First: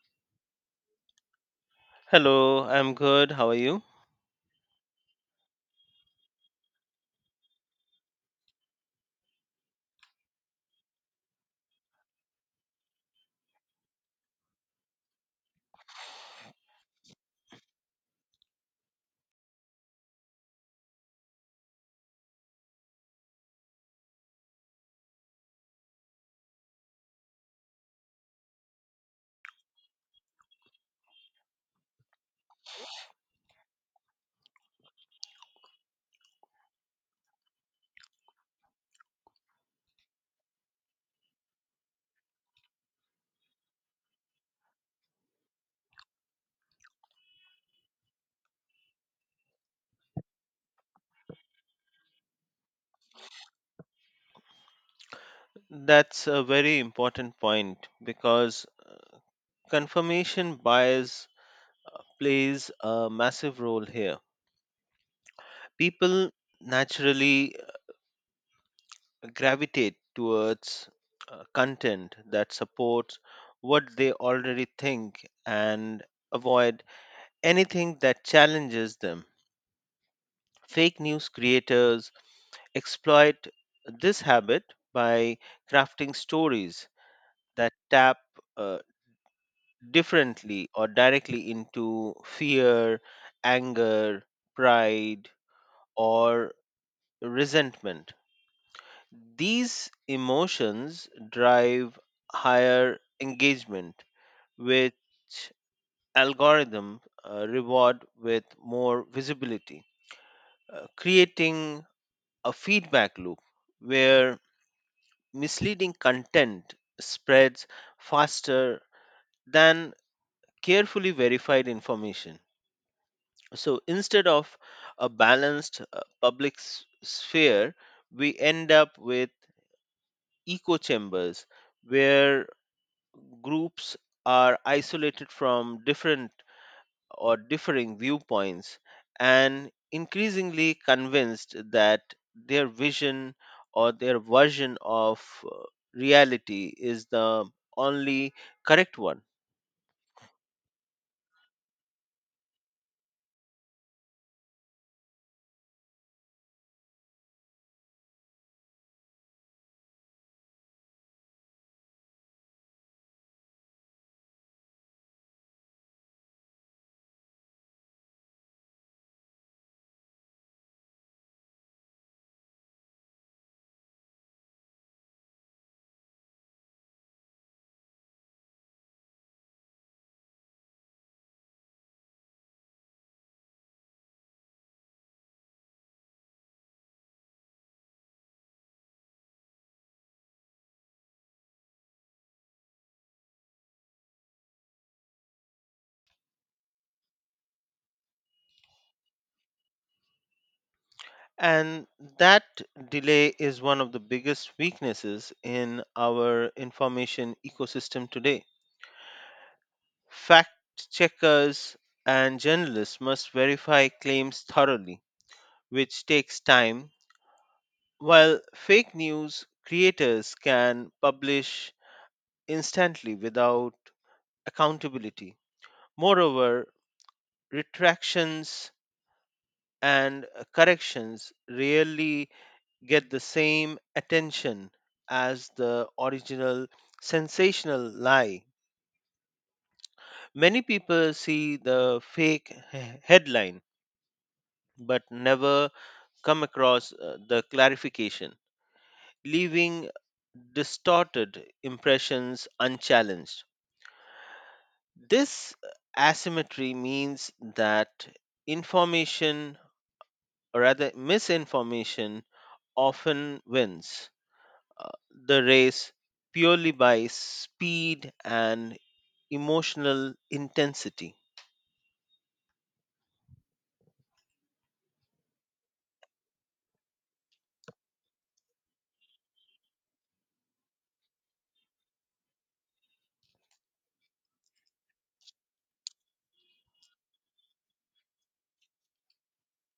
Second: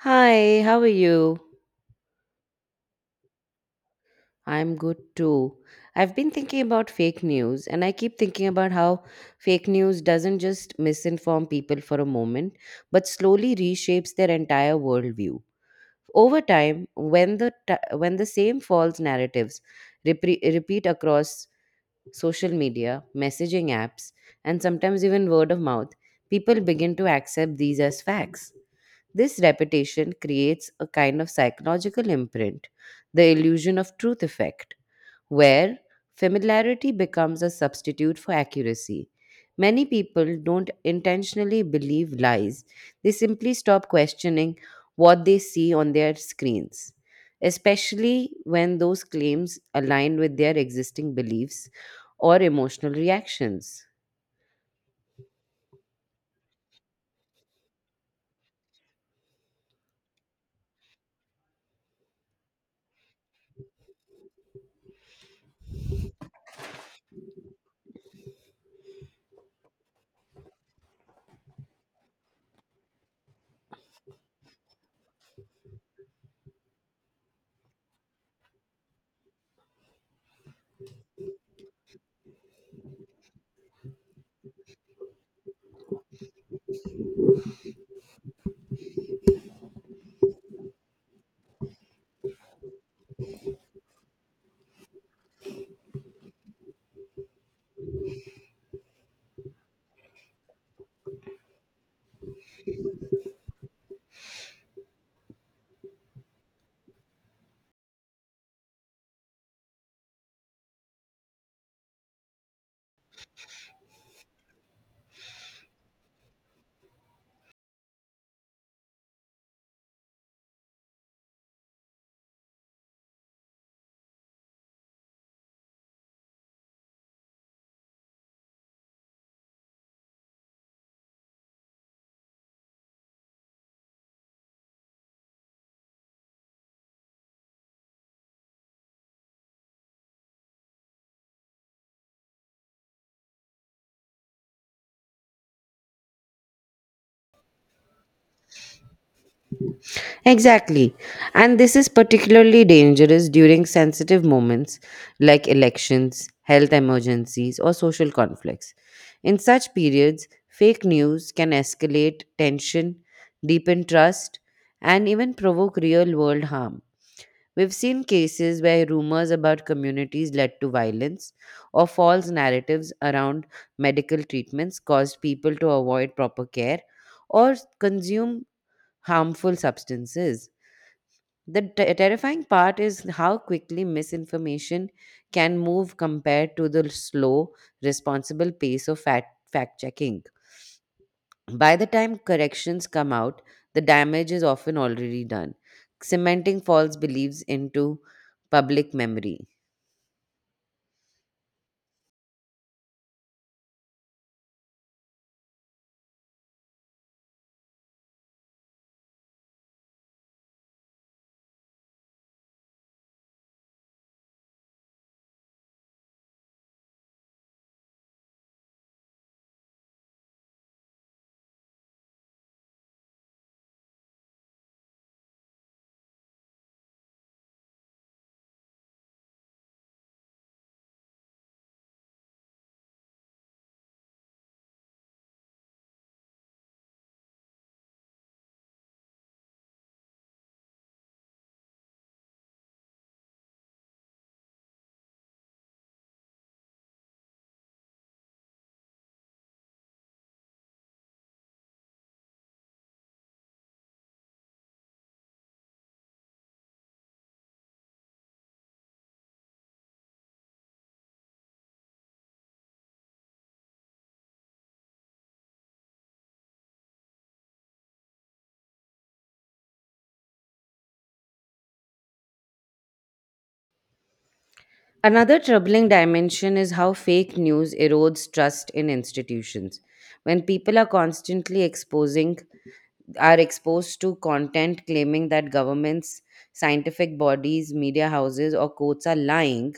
Hi, how are you? Hello, I'm good. How are you? I'm good too. I've been thinking about fake news and I keep thinking about how fake news doesn't just misinform people for a moment, but slowly reshapes their entire worldview. Over time, when the same false narratives repeat across social media, messaging apps, and sometimes even word of mouth, people begin to accept these as facts. This reputation creates a kind of psychological imprint, the illusion of truth effect, where familiarity becomes a substitute for accuracy. Many people don't intentionally believe lies, they simply stop questioning what they see on their screens, especially when those claims align with their existing beliefs or emotional reactions. That's a very important point because confirmation bias plays a massive role here. People naturally gravitate towards content that supports what they already think and avoid anything that challenges them. Fake news creators exploit this habit by crafting stories that tap uh, differently or directly into fear, anger, pride, or resentment. These emotions drive higher engagement, which algorithm reward with more visibility, creating a feedback loop where misleading content spreads faster than carefully verified information. So instead of a balanced public sphere, we end up with echo chambers where groups are isolated from different or differing viewpoints and increasingly convinced that their vision or their version of reality is the only correct one. Exactly. And this is particularly dangerous during sensitive moments like elections, health emergencies, or social conflicts. In such periods, fake news can escalate tension, deepen trust, and even provoke real world harm. We've seen cases where rumors about communities led to violence or false narratives around medical treatments caused people to avoid proper care or consume harmful substances. The terrifying part is how quickly misinformation can move compared to the slow, responsible pace of fact checking. By the time corrections come out, the damage is often already done, cementing false beliefs into public memory. And that delay is one of the biggest weaknesses in our information ecosystem today. Fact checkers and journalists must verify claims thoroughly, which takes time, while fake news creators can publish instantly without accountability. Moreover, retractions and corrections rarely get the same attention as the original sensational lie. Many people see the fake headline but never come across the clarification, leaving distorted impressions unchallenged. This asymmetry means that information, or rather misinformation, often wins uh, the race purely by speed and emotional intensity. Another troubling dimension is how fake news erodes trust in institutions. When people are constantly exposing are exposed to content claiming that governments, scientific bodies, media houses, or courts are lying,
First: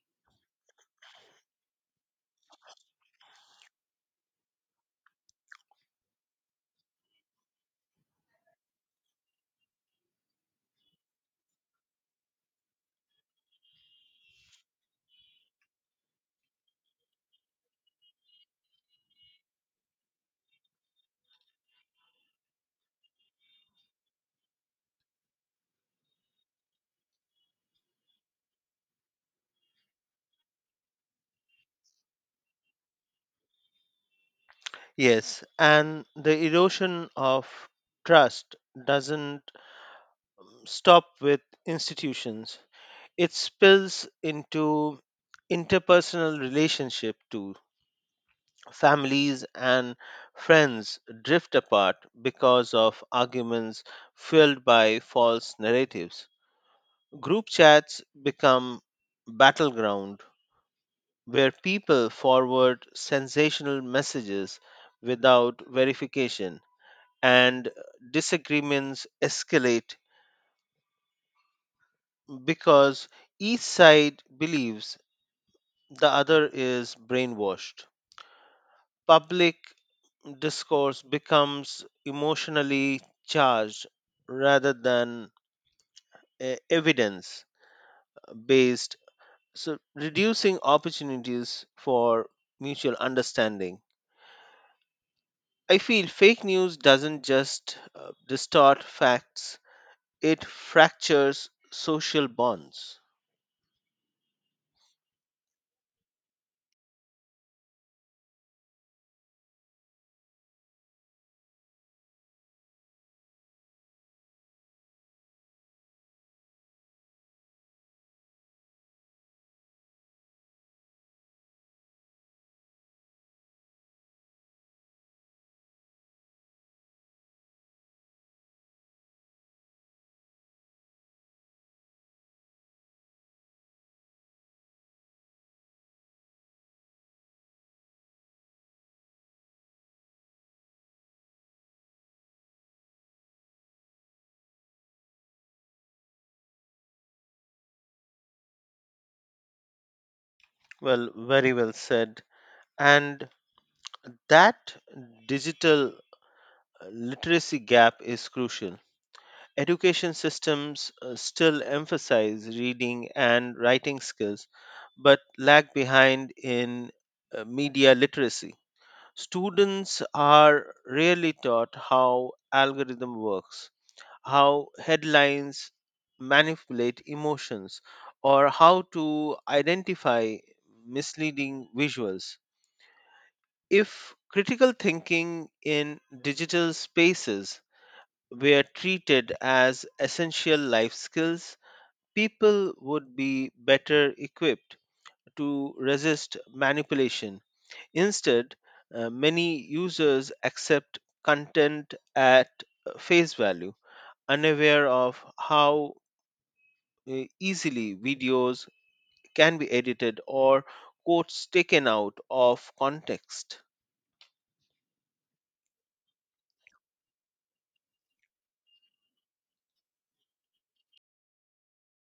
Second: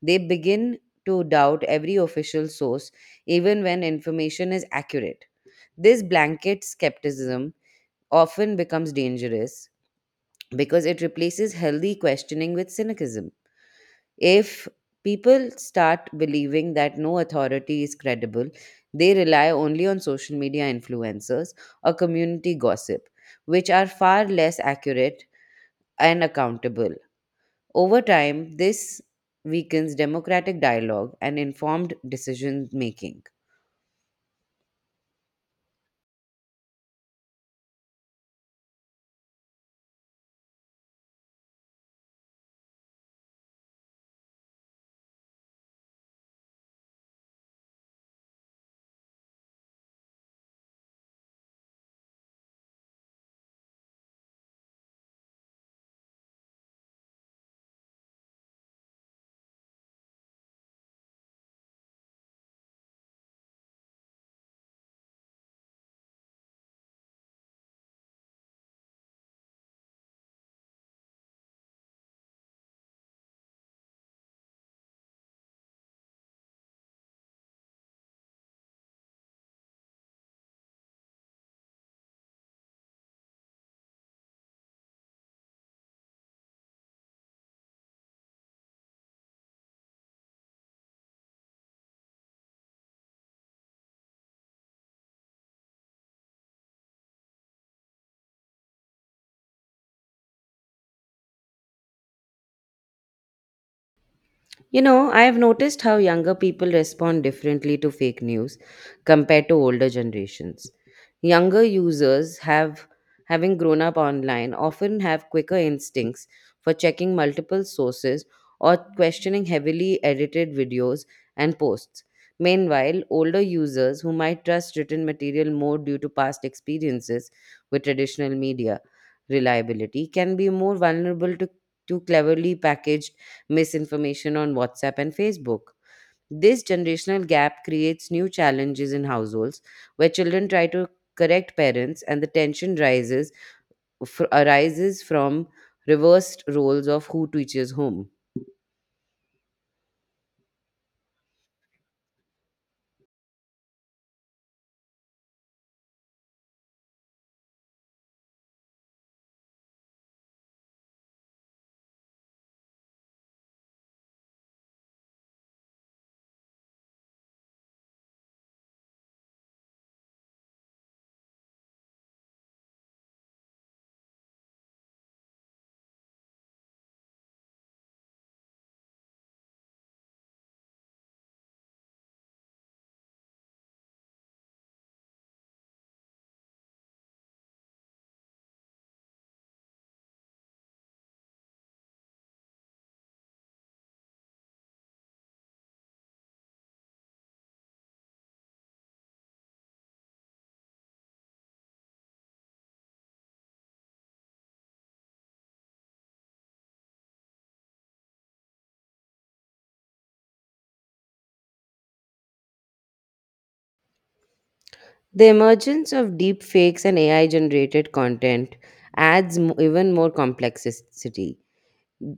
they begin to doubt every official source, even when information is accurate. This blanket skepticism often becomes dangerous because it replaces healthy questioning with cynicism. If people start believing that no authority is credible, they rely only on social media influencers or community gossip, which are far less accurate and accountable. Over time, this weakens democratic dialogue and informed decision making. Yes, and the erosion of trust doesn't stop with institutions, it spills into interpersonal relationship too. Families and friends drift apart because of arguments fueled by false narratives. Group chats become battleground where people forward sensational messages without verification and disagreements escalate because each side believes the other is brainwashed. Public discourse becomes emotionally charged rather than evidence based, so reducing opportunities for mutual understanding. I feel fake news doesn't just distort facts, it fractures social bonds. You know, I have noticed how younger people respond differently to fake news compared to older generations. Younger users have Having grown up online, often have quicker instincts for checking multiple sources or questioning heavily edited videos and posts. Meanwhile, older users who might trust written material more due to past experiences with traditional media reliability can be more vulnerable to cleverly packaged misinformation on WhatsApp and Facebook. This generational gap creates new challenges in households where children try to correct parents and the tension arises from reversed roles of who teaches whom. Well, very well said. And that digital literacy gap is crucial. Education systems still emphasize reading and writing skills, but lag behind in media literacy. Students are rarely taught how algorithm works, how headlines manipulate emotions or how to identify misleading visuals. If critical thinking in digital spaces were treated as essential life skills, people would be better equipped to resist manipulation. Instead, many users accept content at face value, unaware of how easily videos can be edited or quotes taken out of context. The emergence of deep fakes and AI generated content adds even more complexity.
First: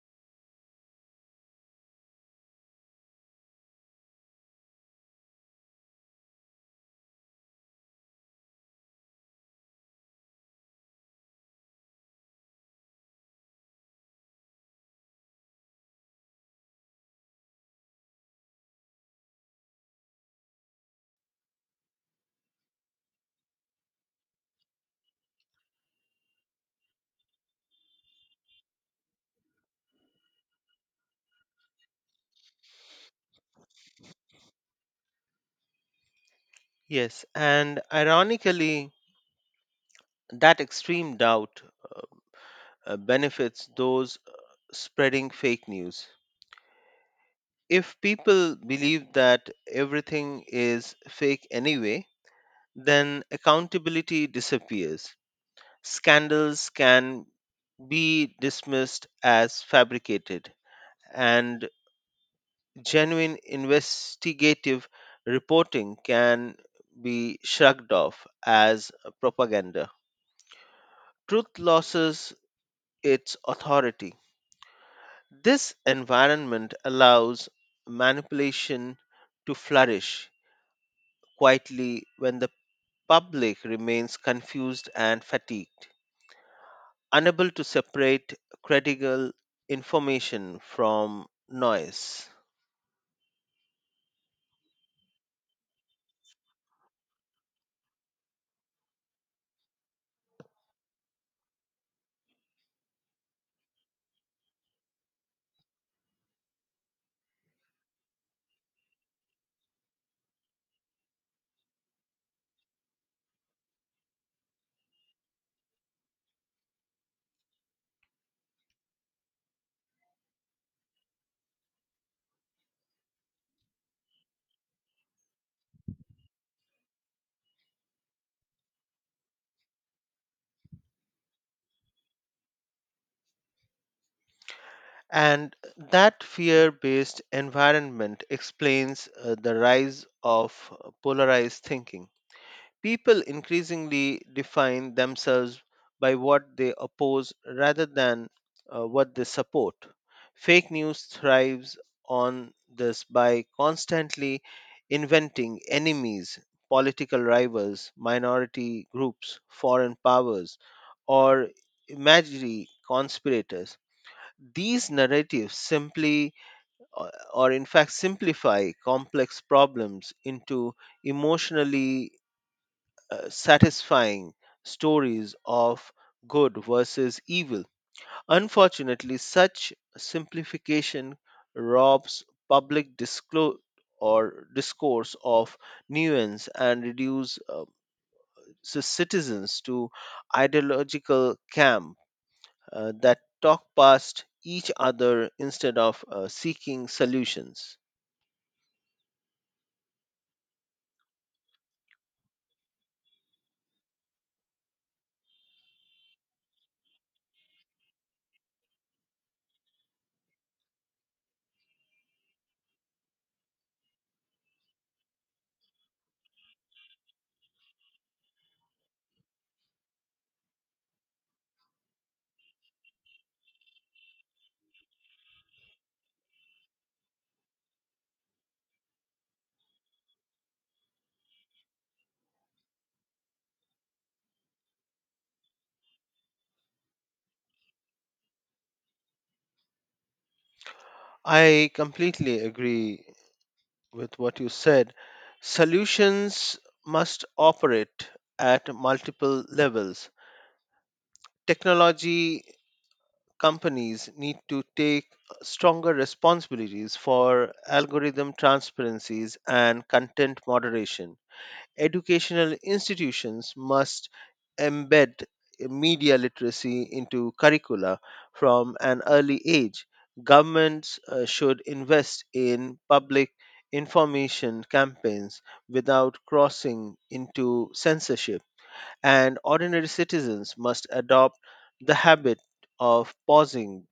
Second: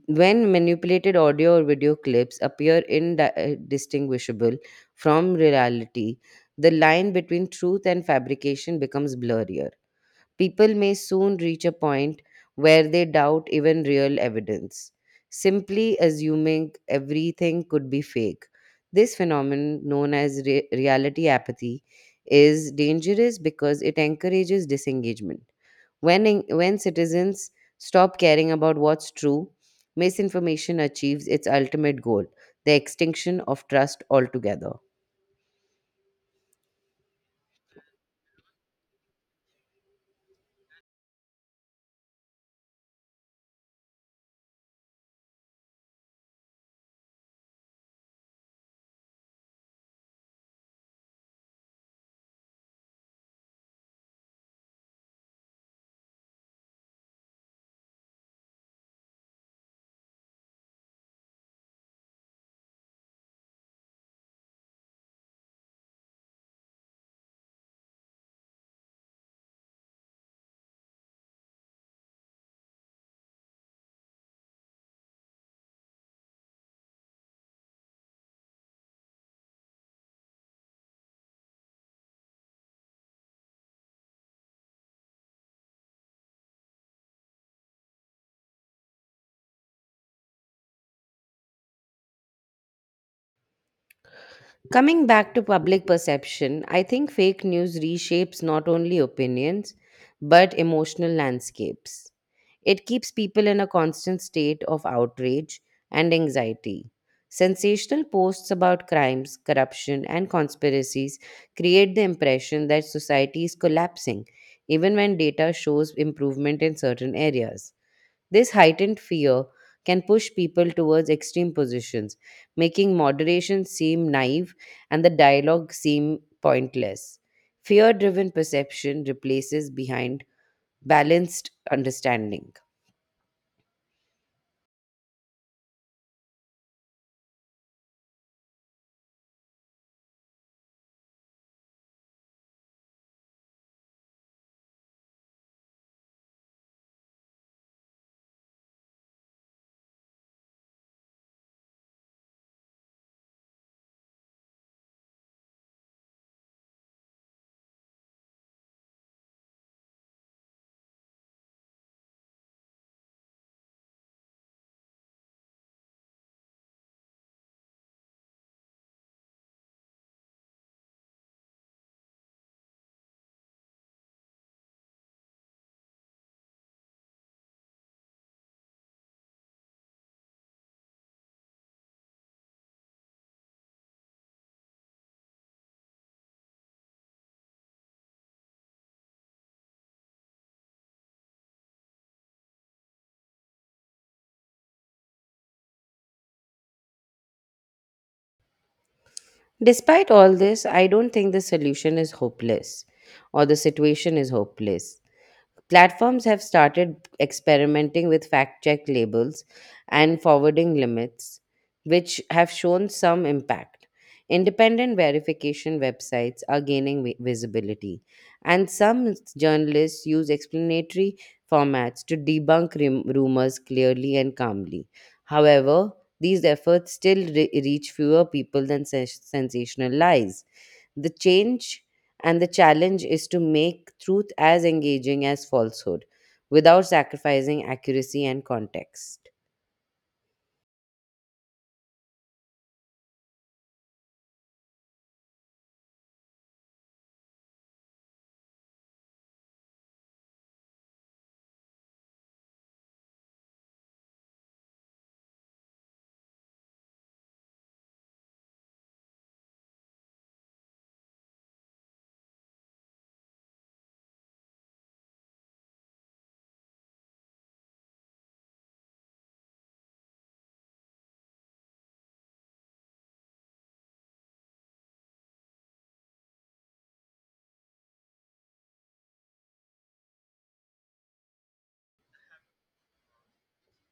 When manipulated audio or video clips appear indistinguishable from reality, the line between truth and fabrication becomes blurrier. People may soon reach a point where they doubt even real evidence, simply assuming everything could be fake. This phenomenon, known as reality apathy, is dangerous because it encourages disengagement. When citizens stop caring about what's true, misinformation achieves its ultimate goal, the extinction of trust altogether. Yes, and ironically, that extreme doubt benefits those spreading fake news. If people believe that everything is fake anyway, then accountability disappears. Scandals can be dismissed as fabricated, and genuine investigative reporting can be shrugged off as propaganda. Truth loses its authority. This environment allows manipulation to flourish quietly when the public remains confused and fatigued, unable to separate credible information from noise. Coming back to public perception, I think fake news reshapes not only opinions but emotional landscapes. It keeps people in a constant state of outrage and anxiety. Sensational posts about crimes, corruption, and conspiracies create the impression that society is collapsing, even when data shows improvement in certain areas. This heightened fear can push people towards extreme positions, making moderation seem naive and the dialogue seem pointless. Fear driven perception replaces behind balanced understanding. And that fear based environment explains the rise of polarized thinking. People increasingly define themselves by what they oppose rather than what they support. Fake news thrives on this by constantly inventing enemies, political rivals, minority groups, foreign powers, or imaginary conspirators. These narratives simply, or in fact, simplify complex problems into emotionally satisfying stories of good versus evil. Unfortunately, such simplification robs public disclosure or discourse of nuance and reduce citizens to ideological camp that talk past each other instead of seeking solutions. Despite all this, I don't think the solution is hopeless or the situation is hopeless. Platforms have started experimenting with fact check labels and forwarding limits, which have shown some impact. Independent verification websites are gaining visibility, and some journalists use explanatory formats to debunk rumors clearly and calmly. However, these efforts still reach fewer people than sensational lies. The change and the challenge is to make truth as engaging as falsehood without sacrificing accuracy and context. I completely agree with what you said. Solutions must operate at multiple levels. Technology companies need to take stronger responsibilities for algorithm transparencies and content moderation. Educational institutions must embed media literacy into curricula from an early age. Governments should invest in public information campaigns without crossing into censorship, and ordinary citizens must adopt the habit of pausing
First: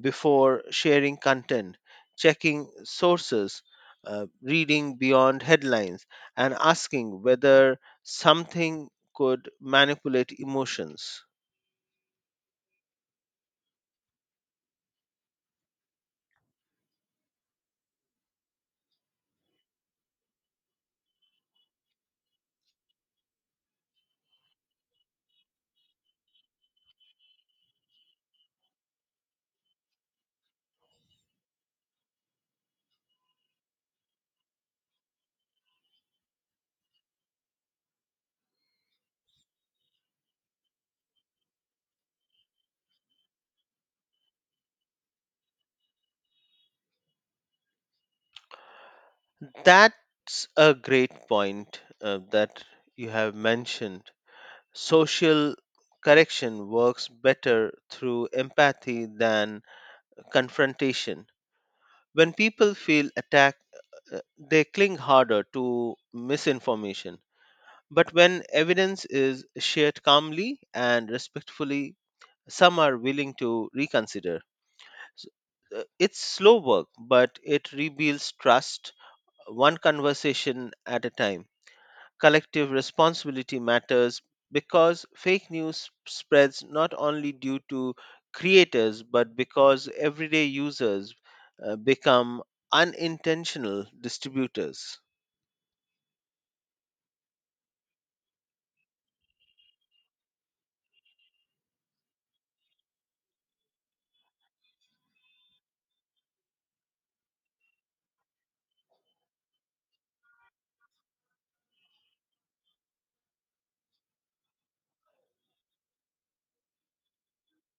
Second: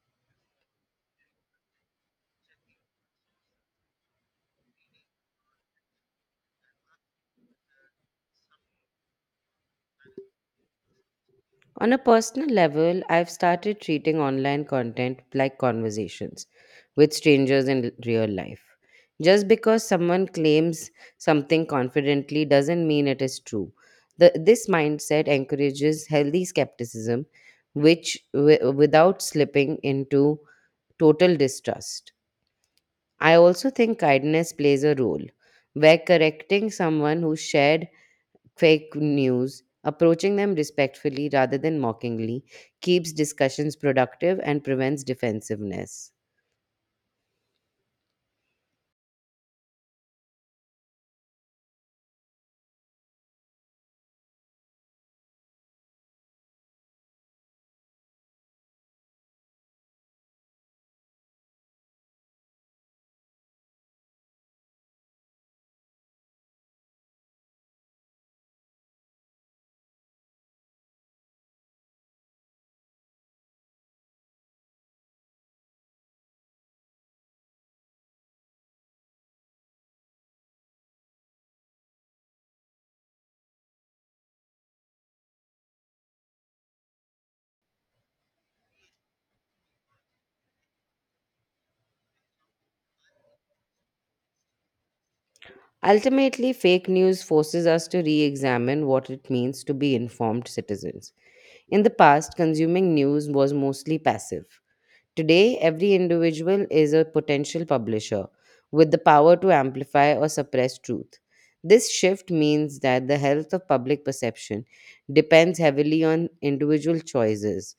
before sharing content, checking sources, reading beyond headlines, and asking whether something could manipulate emotions. On a personal level, I've started treating online content like conversations with strangers in real life. Just because someone claims something confidently doesn't mean it is true. This mindset encourages healthy skepticism, without slipping into total distrust. I also think kindness plays a role, where correcting someone who shared fake news, approaching them respectfully rather than mockingly, keeps discussions productive and prevents defensiveness. That's a great point that you have mentioned. Social correction works better through empathy than confrontation. When people feel attacked, uh, they cling harder to misinformation. But when evidence is shared calmly and respectfully, some are willing to reconsider. S- It's slow work, but it rebuilds trust one conversation at a time. Collective responsibility matters because fake news spreads not only due to creators but because everyday users become unintentional distributors. Ultimately, fake news forces us to re examine what it means to be informed citizens. In the past, consuming news was mostly passive. Today, every individual is a potential publisher with the power to amplify or suppress truth. This shift means that the health of public perception depends heavily on individual choices.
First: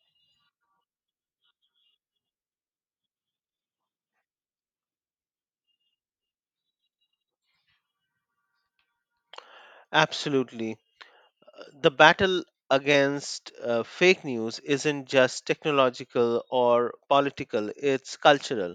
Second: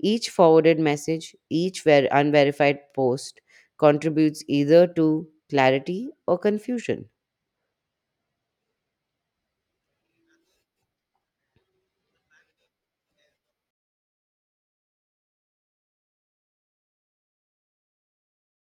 Each forwarded message, each unverified post contributes either to clarity or confusion. Absolutely, the battle against fake news isn't just technological or political, it's cultural.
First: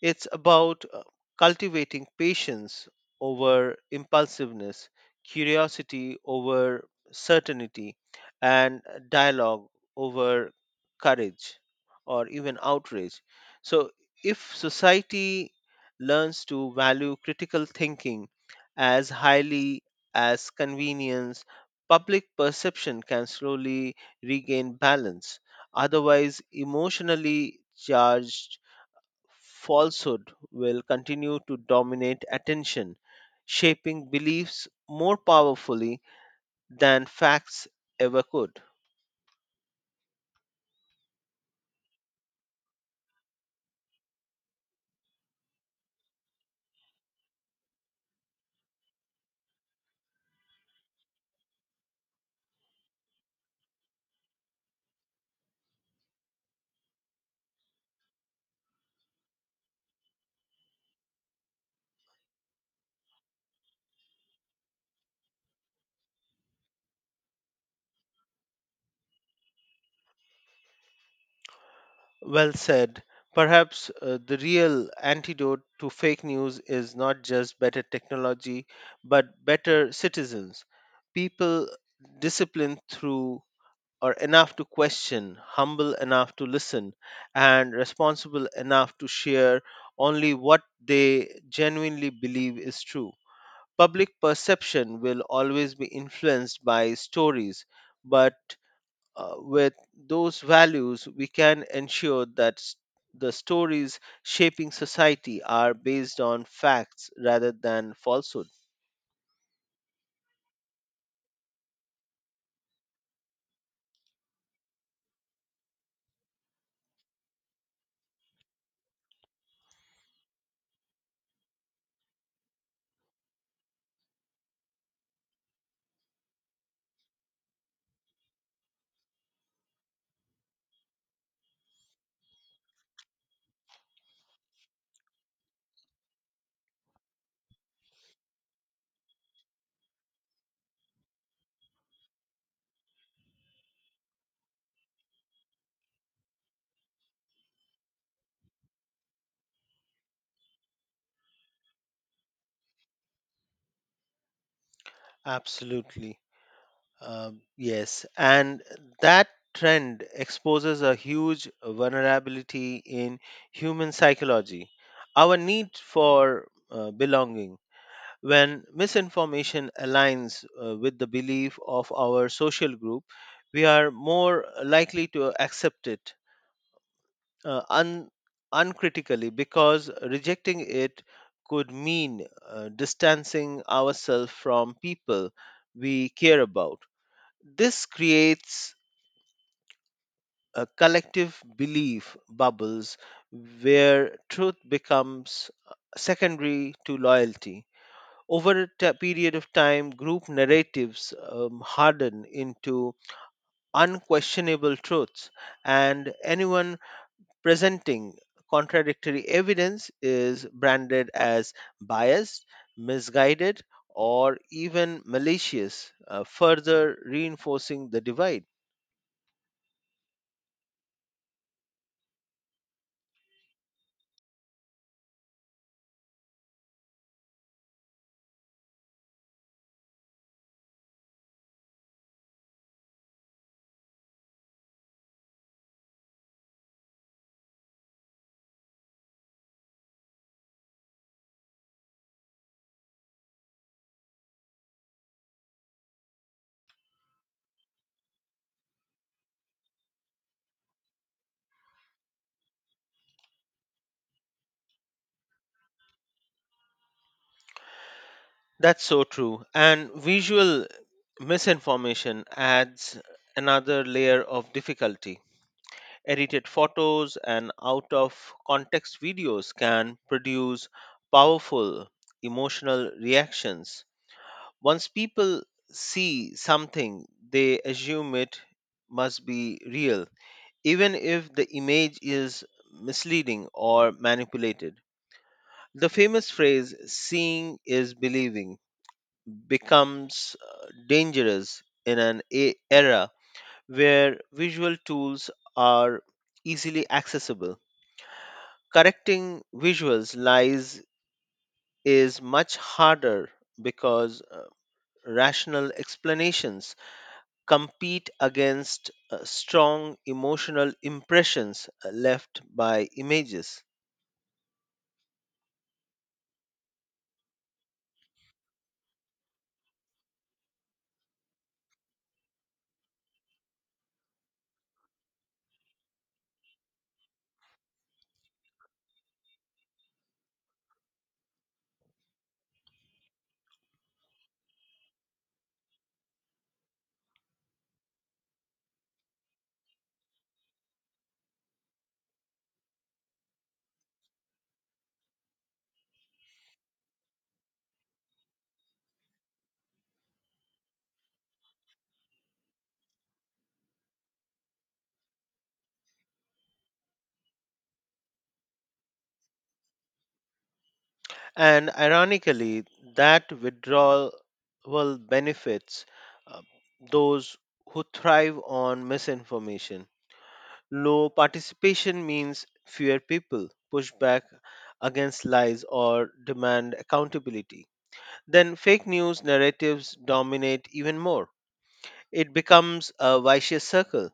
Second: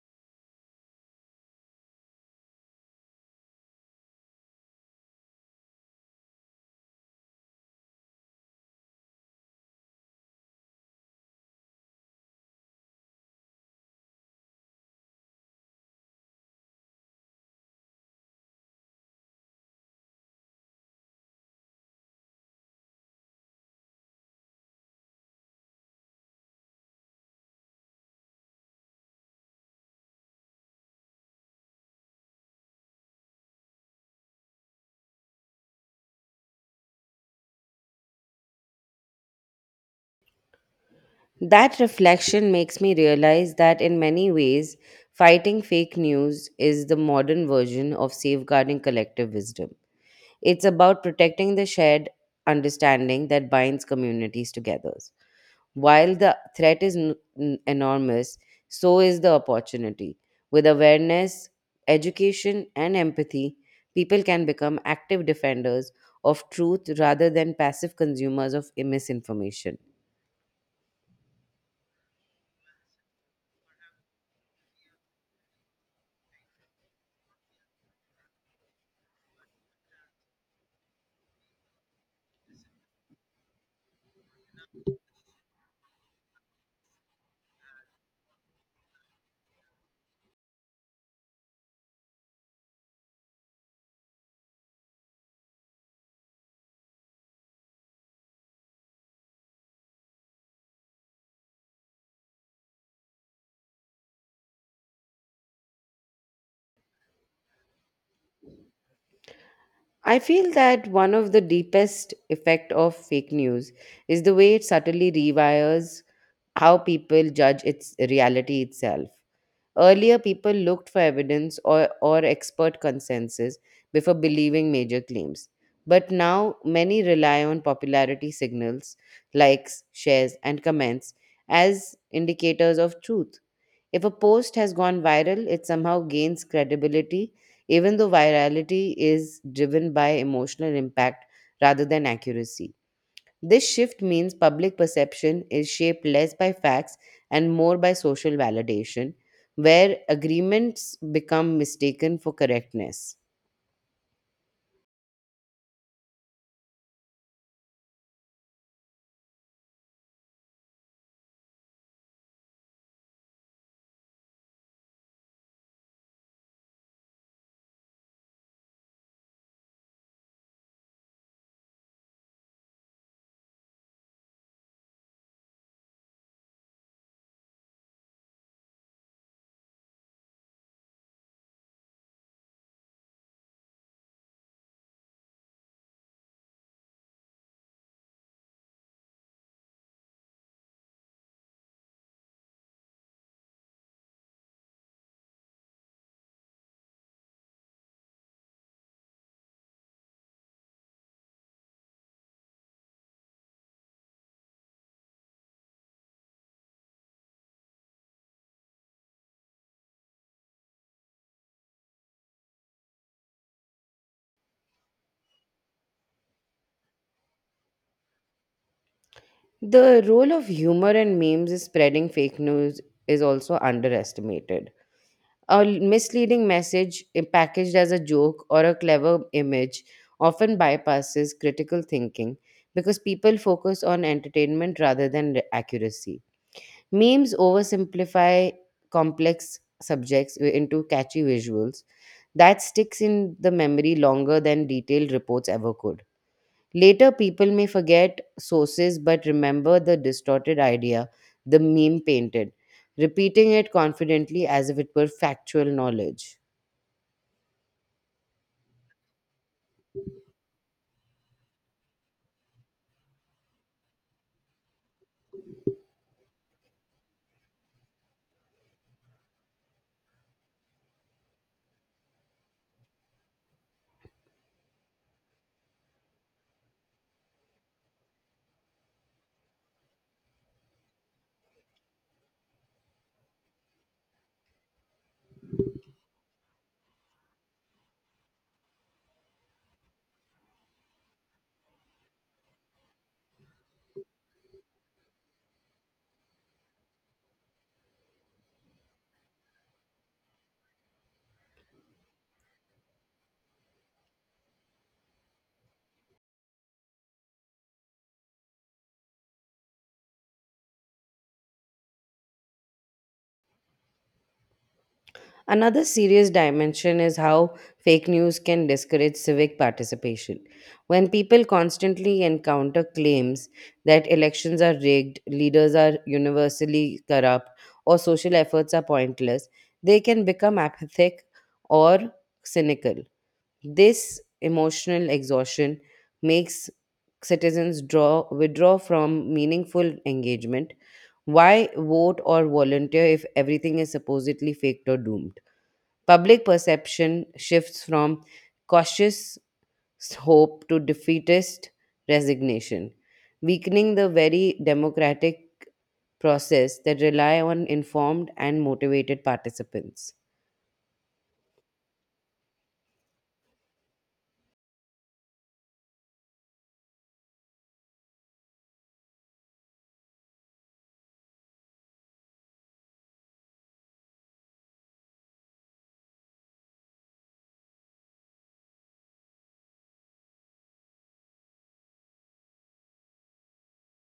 It's about cultivating patience over impulsiveness, curiosity over certainty, and dialogue over courage or even outrage. So, if society learns to value critical thinking as highly as convenience, public perception can slowly regain balance. Otherwise, emotionally charged falsehood will continue to dominate attention, shaping beliefs more powerfully than facts ever could. That reflection makes me realize that in many ways, fighting fake news is the modern version of safeguarding collective wisdom. It's about protecting the shared understanding that binds communities together. While the threat is enormous, so is the opportunity. With awareness, education, and empathy, people can become active defenders of truth rather than passive consumers of misinformation. Well said. Perhaps the real antidote to fake news is not just better technology, but better citizens. People disciplined through or enough to question, humble enough to listen, and responsible enough to share only what they genuinely believe is true. Public perception will always be influenced by stories, but with those values, we can ensure that the stories shaping society are based on facts rather than falsehood. I feel that one of the deepest effect of fake news is the way it subtly rewires how people judge its reality itself. Earlier, people looked for evidence or expert consensus before believing major claims. But now, many rely on popularity signals, likes, shares, and comments as indicators of truth. If a post has gone viral, it somehow gains credibility, even though virality is driven by emotional impact rather than accuracy. This shift means public perception is shaped less by facts and more by social validation, where agreements become mistaken for correctness. Absolutely. Yes. And that trend exposes a huge vulnerability in human psychology. Our need for belonging. When misinformation aligns with the belief of our social group, we are more likely to accept it uh, un- uncritically because rejecting it could mean distancing ourselves from people we care about. This creates a collective belief bubbles where truth becomes secondary to loyalty. Over a period of time, group narratives harden into unquestionable truths, and anyone presenting contradictory evidence is branded as biased, misguided, or even malicious, further reinforcing the divide. The role of humor and memes in spreading fake news is also underestimated. A misleading message packaged as a joke or a clever image often bypasses critical thinking because people focus on entertainment rather than accuracy. Memes oversimplify complex subjects into catchy visuals that sticks in the memory longer than detailed reports ever could. Later, people may forget sources but remember the distorted idea the meme painted, repeating it confidently as if it were factual knowledge. That's so true. And visual misinformation adds another layer of difficulty. Edited photos and out of context videos can produce powerful emotional reactions. Once people see something, they assume it must be real, even if the image is misleading or manipulated. The famous phrase, seeing is believing, becomes dangerous in an era where visual tools are easily accessible. Correcting visuals lies is much harder because rational explanations compete against strong emotional impressions left by images. Another serious dimension is how fake news can discourage civic participation. When people constantly encounter claims that elections are rigged, leaders are universally corrupt, or social efforts are pointless, they can become apathetic or cynical. This emotional exhaustion makes citizens draw withdraw from meaningful engagement. Why vote or volunteer if everything is supposedly faked or doomed? Public perception shifts from cautious hope to defeatist resignation, weakening the very democratic process that rely on informed and motivated participants. And ironically that withdrawal benefits uh, those who thrive on misinformation. Low participation means fewer people push back against lies or demand accountability. Then fake news narratives dominate even more. It becomes a vicious circle.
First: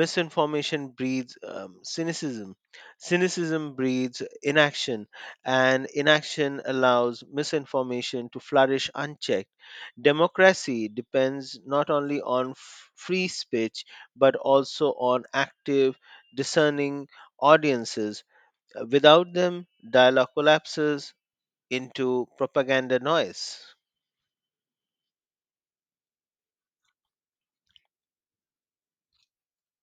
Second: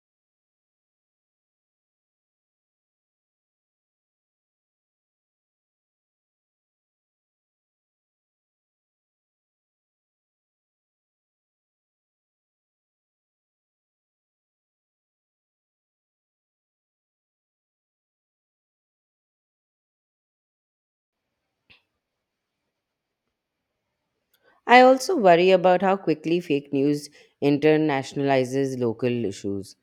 Misinformation breeds cynicism, cynicism breeds inaction, and inaction allows misinformation to flourish unchecked. Democracy depends not only on free speech but also on active, discerning audiences. Without them, dialogue collapses into propaganda noise. I also worry about how quickly fake news internationalizes local issues.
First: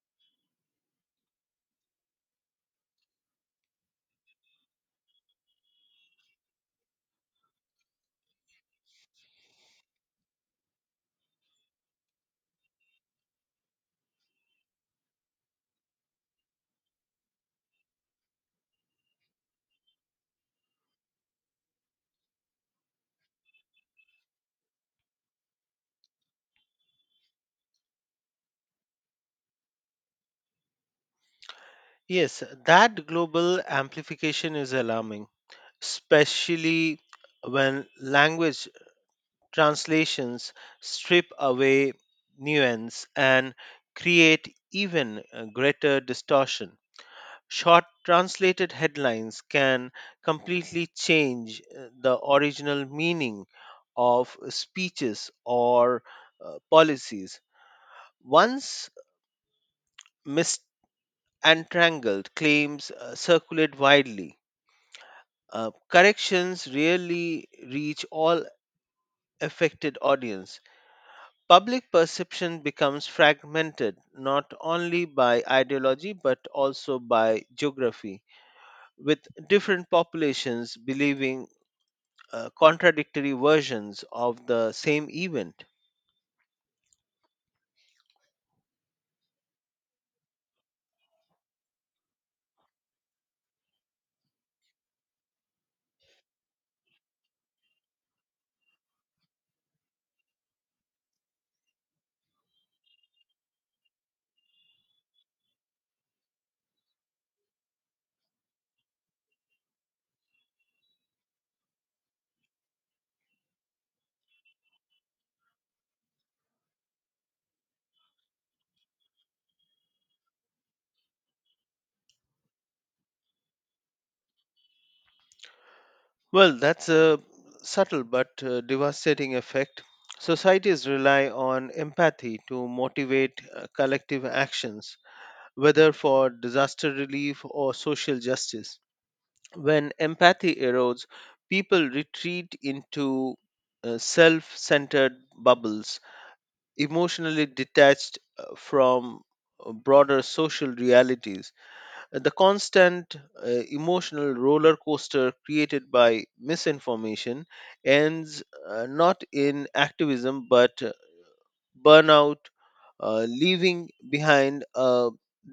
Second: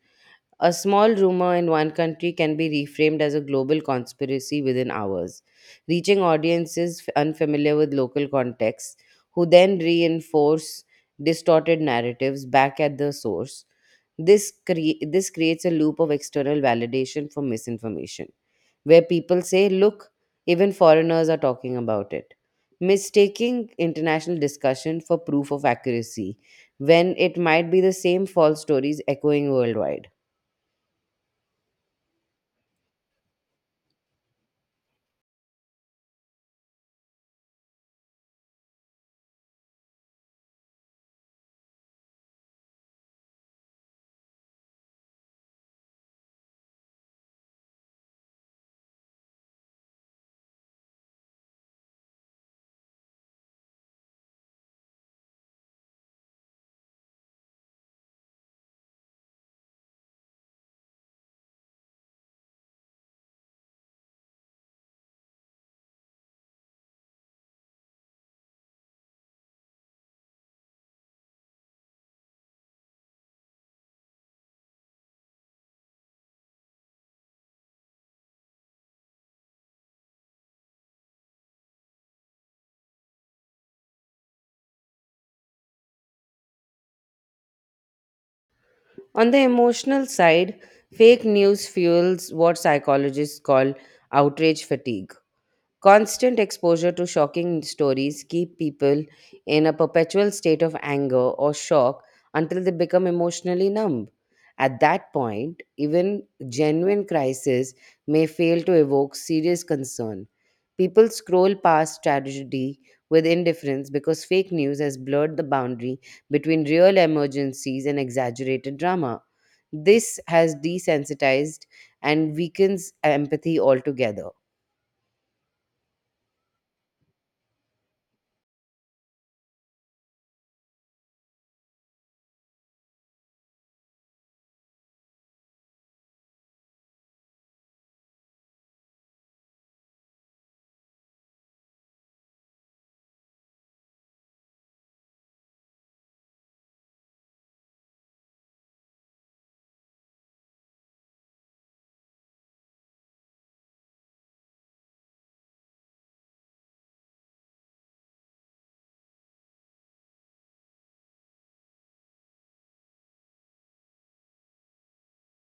A small rumor in one country can be reframed as a global conspiracy within hours, reaching audiences unfamiliar with local contexts, who then reinforce distorted narratives back at the source. This creates a loop of external validation for misinformation, where people say, "Look, even foreigners are talking about it," mistaking international discussion for proof of accuracy, when it might be the same false stories echoing worldwide. Yes, that global amplification is alarming, especially when language translations strip away nuance and create even greater distortion. Short translated headlines can completely change the original meaning of speeches or policies. Once misentangled claims circulate widely, corrections rarely reach all affected audience. Public perception becomes fragmented not only by ideology but also by geography, with different populations believing contradictory versions of the same event. On the emotional side, fake news fuels what psychologists call outrage fatigue. Constant exposure to shocking stories keep people in a perpetual state of anger or shock until they become emotionally numb. At that point, even genuine crisis may fail to evoke serious concern. People scroll past tragedy with indifference because fake news has blurred the boundary between real emergencies and exaggerated drama. This has desensitized and weakens empathy altogether. Well, that's a subtle but devastating effect. Societies rely on empathy to motivate collective actions, whether for disaster relief or social justice. When empathy erodes, people retreat into self centered bubbles, emotionally detached from broader social realities. The constant emotional roller coaster created by misinformation ends not in activism but burnout, leaving behind a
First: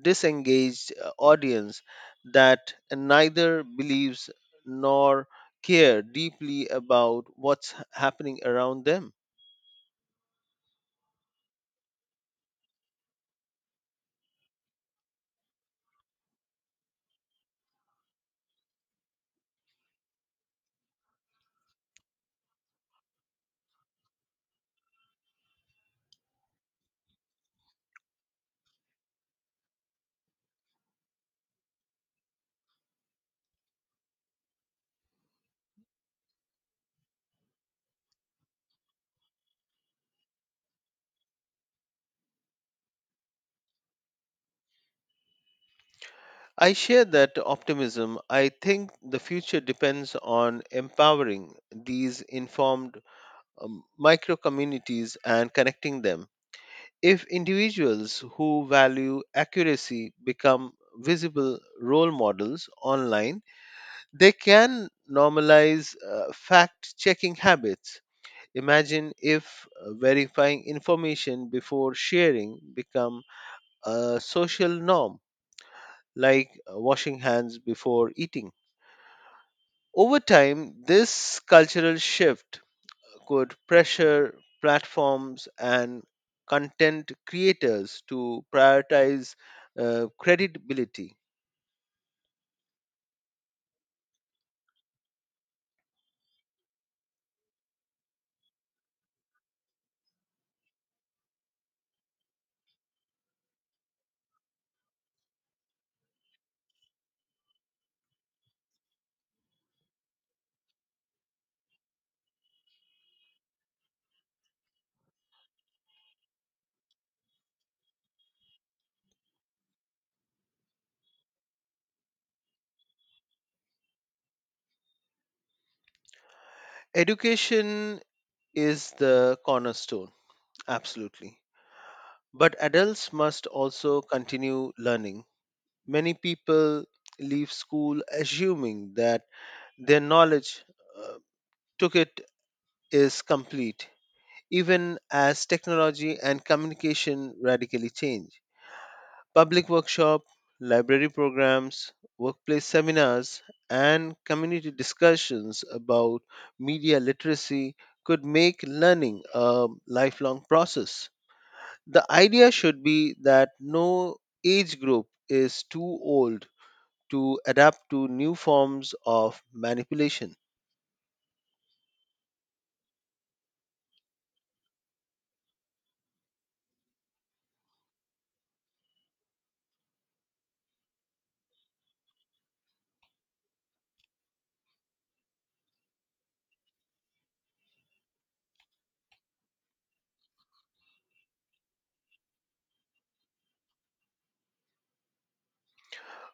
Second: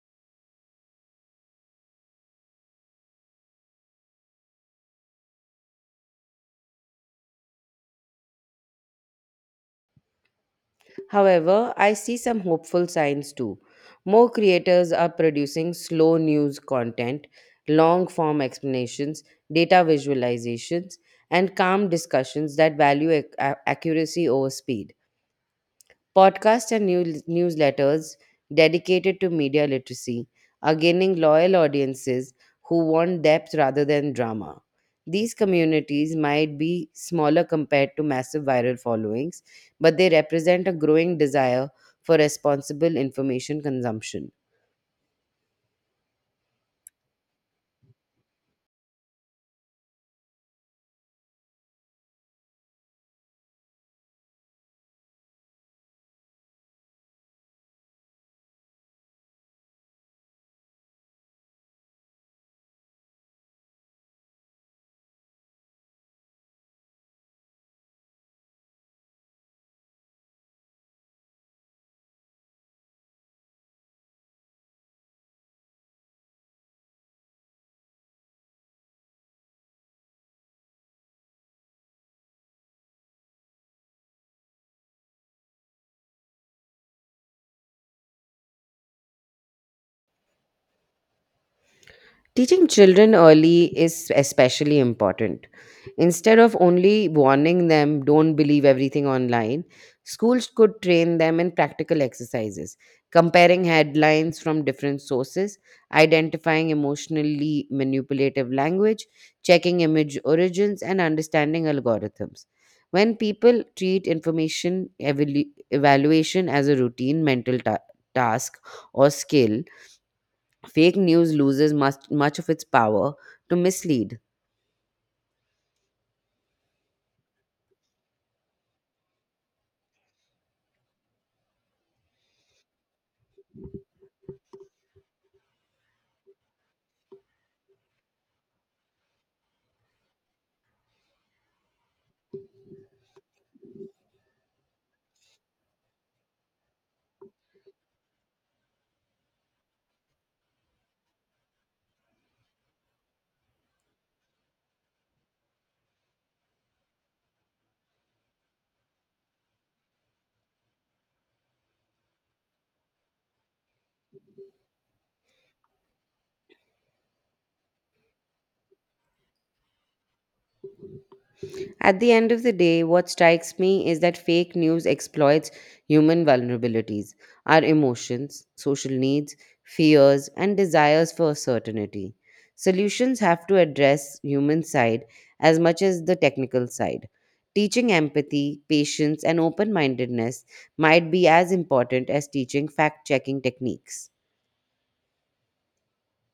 disengaged audience that neither believes nor care deeply about what's happening around them. However, I see some hopeful signs too. More creators are producing slow news content, long form explanations, data visualizations, and calm discussions that value accuracy over speed, podcasts and newsletters dedicated to media literacy are gaining loyal audiences who want depth rather than drama. These communities might be smaller compared to massive viral followings, but they represent a growing desire for responsible information consumption. I share that optimism. I think the future depends on empowering these informed micro communities and connecting them. If individuals who value accuracy become visible role models online, they can normalize fact checking habits. Imagine if verifying information before sharing become a social norm like washing hands before eating. Over time, this cultural shift could pressure platforms and content creators to prioritize credibility. Teaching children early is especially important. Instead of only warning them, don't believe everything online, schools could train them in practical exercises, comparing headlines from different sources, identifying emotionally manipulative language, checking image origins, and understanding algorithms. When people treat information evaluation as a routine mental task or skill, fake news loses much of its power to mislead. Education is the cornerstone, absolutely. But adults must also continue learning. Many people leave school assuming that their knowledge uh, took it is complete, even as technology and communication radically change. Public workshop, library programs, workplace seminars, and community discussions about media literacy could make learning a lifelong process. The idea should be that no age group is too old to adapt to new forms of manipulation. At the end of the day, what strikes me is that fake news exploits human vulnerabilities, our emotions, social needs, fears, and desires for certainty. Solutions have to address human side as much as the technical side. Teaching empathy, patience, and open mindedness might be as important as teaching fact checking techniques.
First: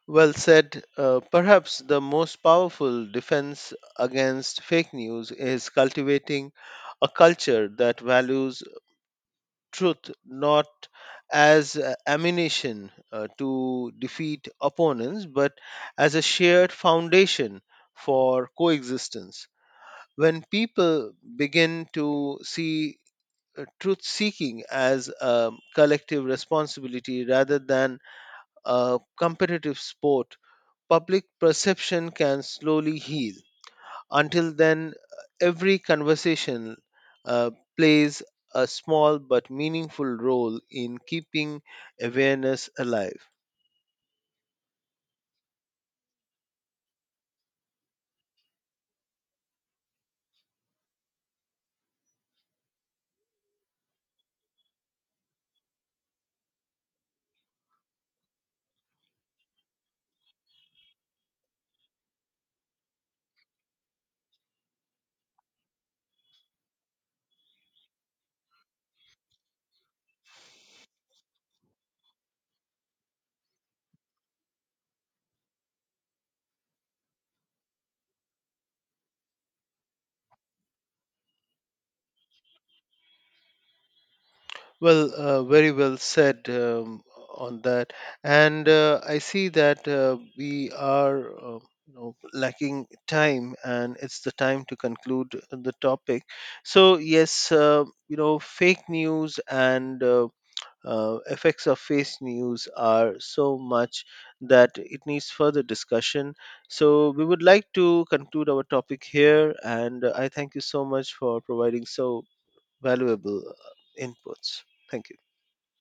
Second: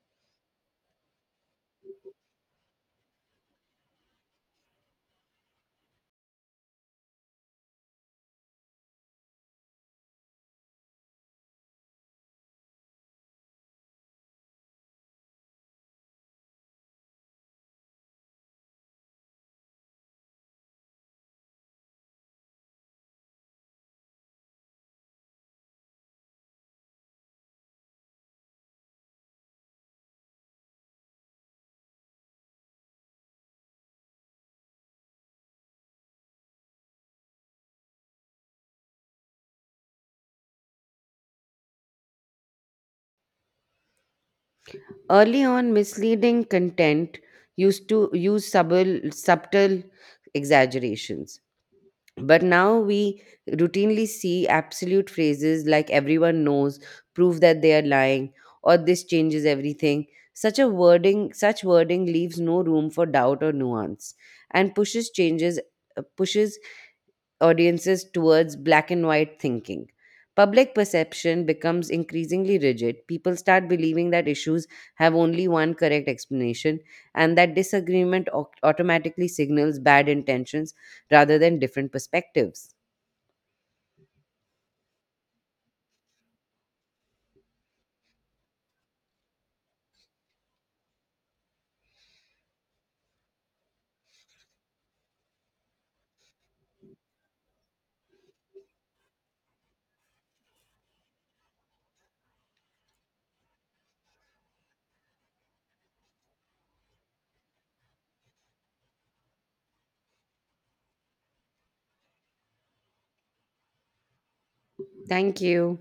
Well said. Perhaps the most powerful defense against fake news is cultivating a culture that values truth not as ammunition to defeat opponents, but as a shared foundation for coexistence. When people begin to see truth seeking as a collective responsibility rather than a competitive sport, public perception can slowly heal. Until then, every conversation uh, plays a small but meaningful role in keeping awareness alive. Early on, misleading content used to use subtle exaggerations. But now we routinely see absolute phrases like everyone knows, prove that they are lying, or this changes everything. Such wording leaves no room for doubt or nuance and pushes changes pushes audiences towards black and white thinking. Public perception becomes increasingly rigid. People start believing that issues have only one correct explanation and that disagreement automatically signals bad intentions rather than different perspectives. Well, very well said on that. And I see that we are lacking time, and it's the time to conclude the topic. So, yes, fake news and effects of fake news are so much that it needs further discussion. So, we would like to conclude our topic here, and I thank you so much for providing so valuable inputs. Thank you. Thank you.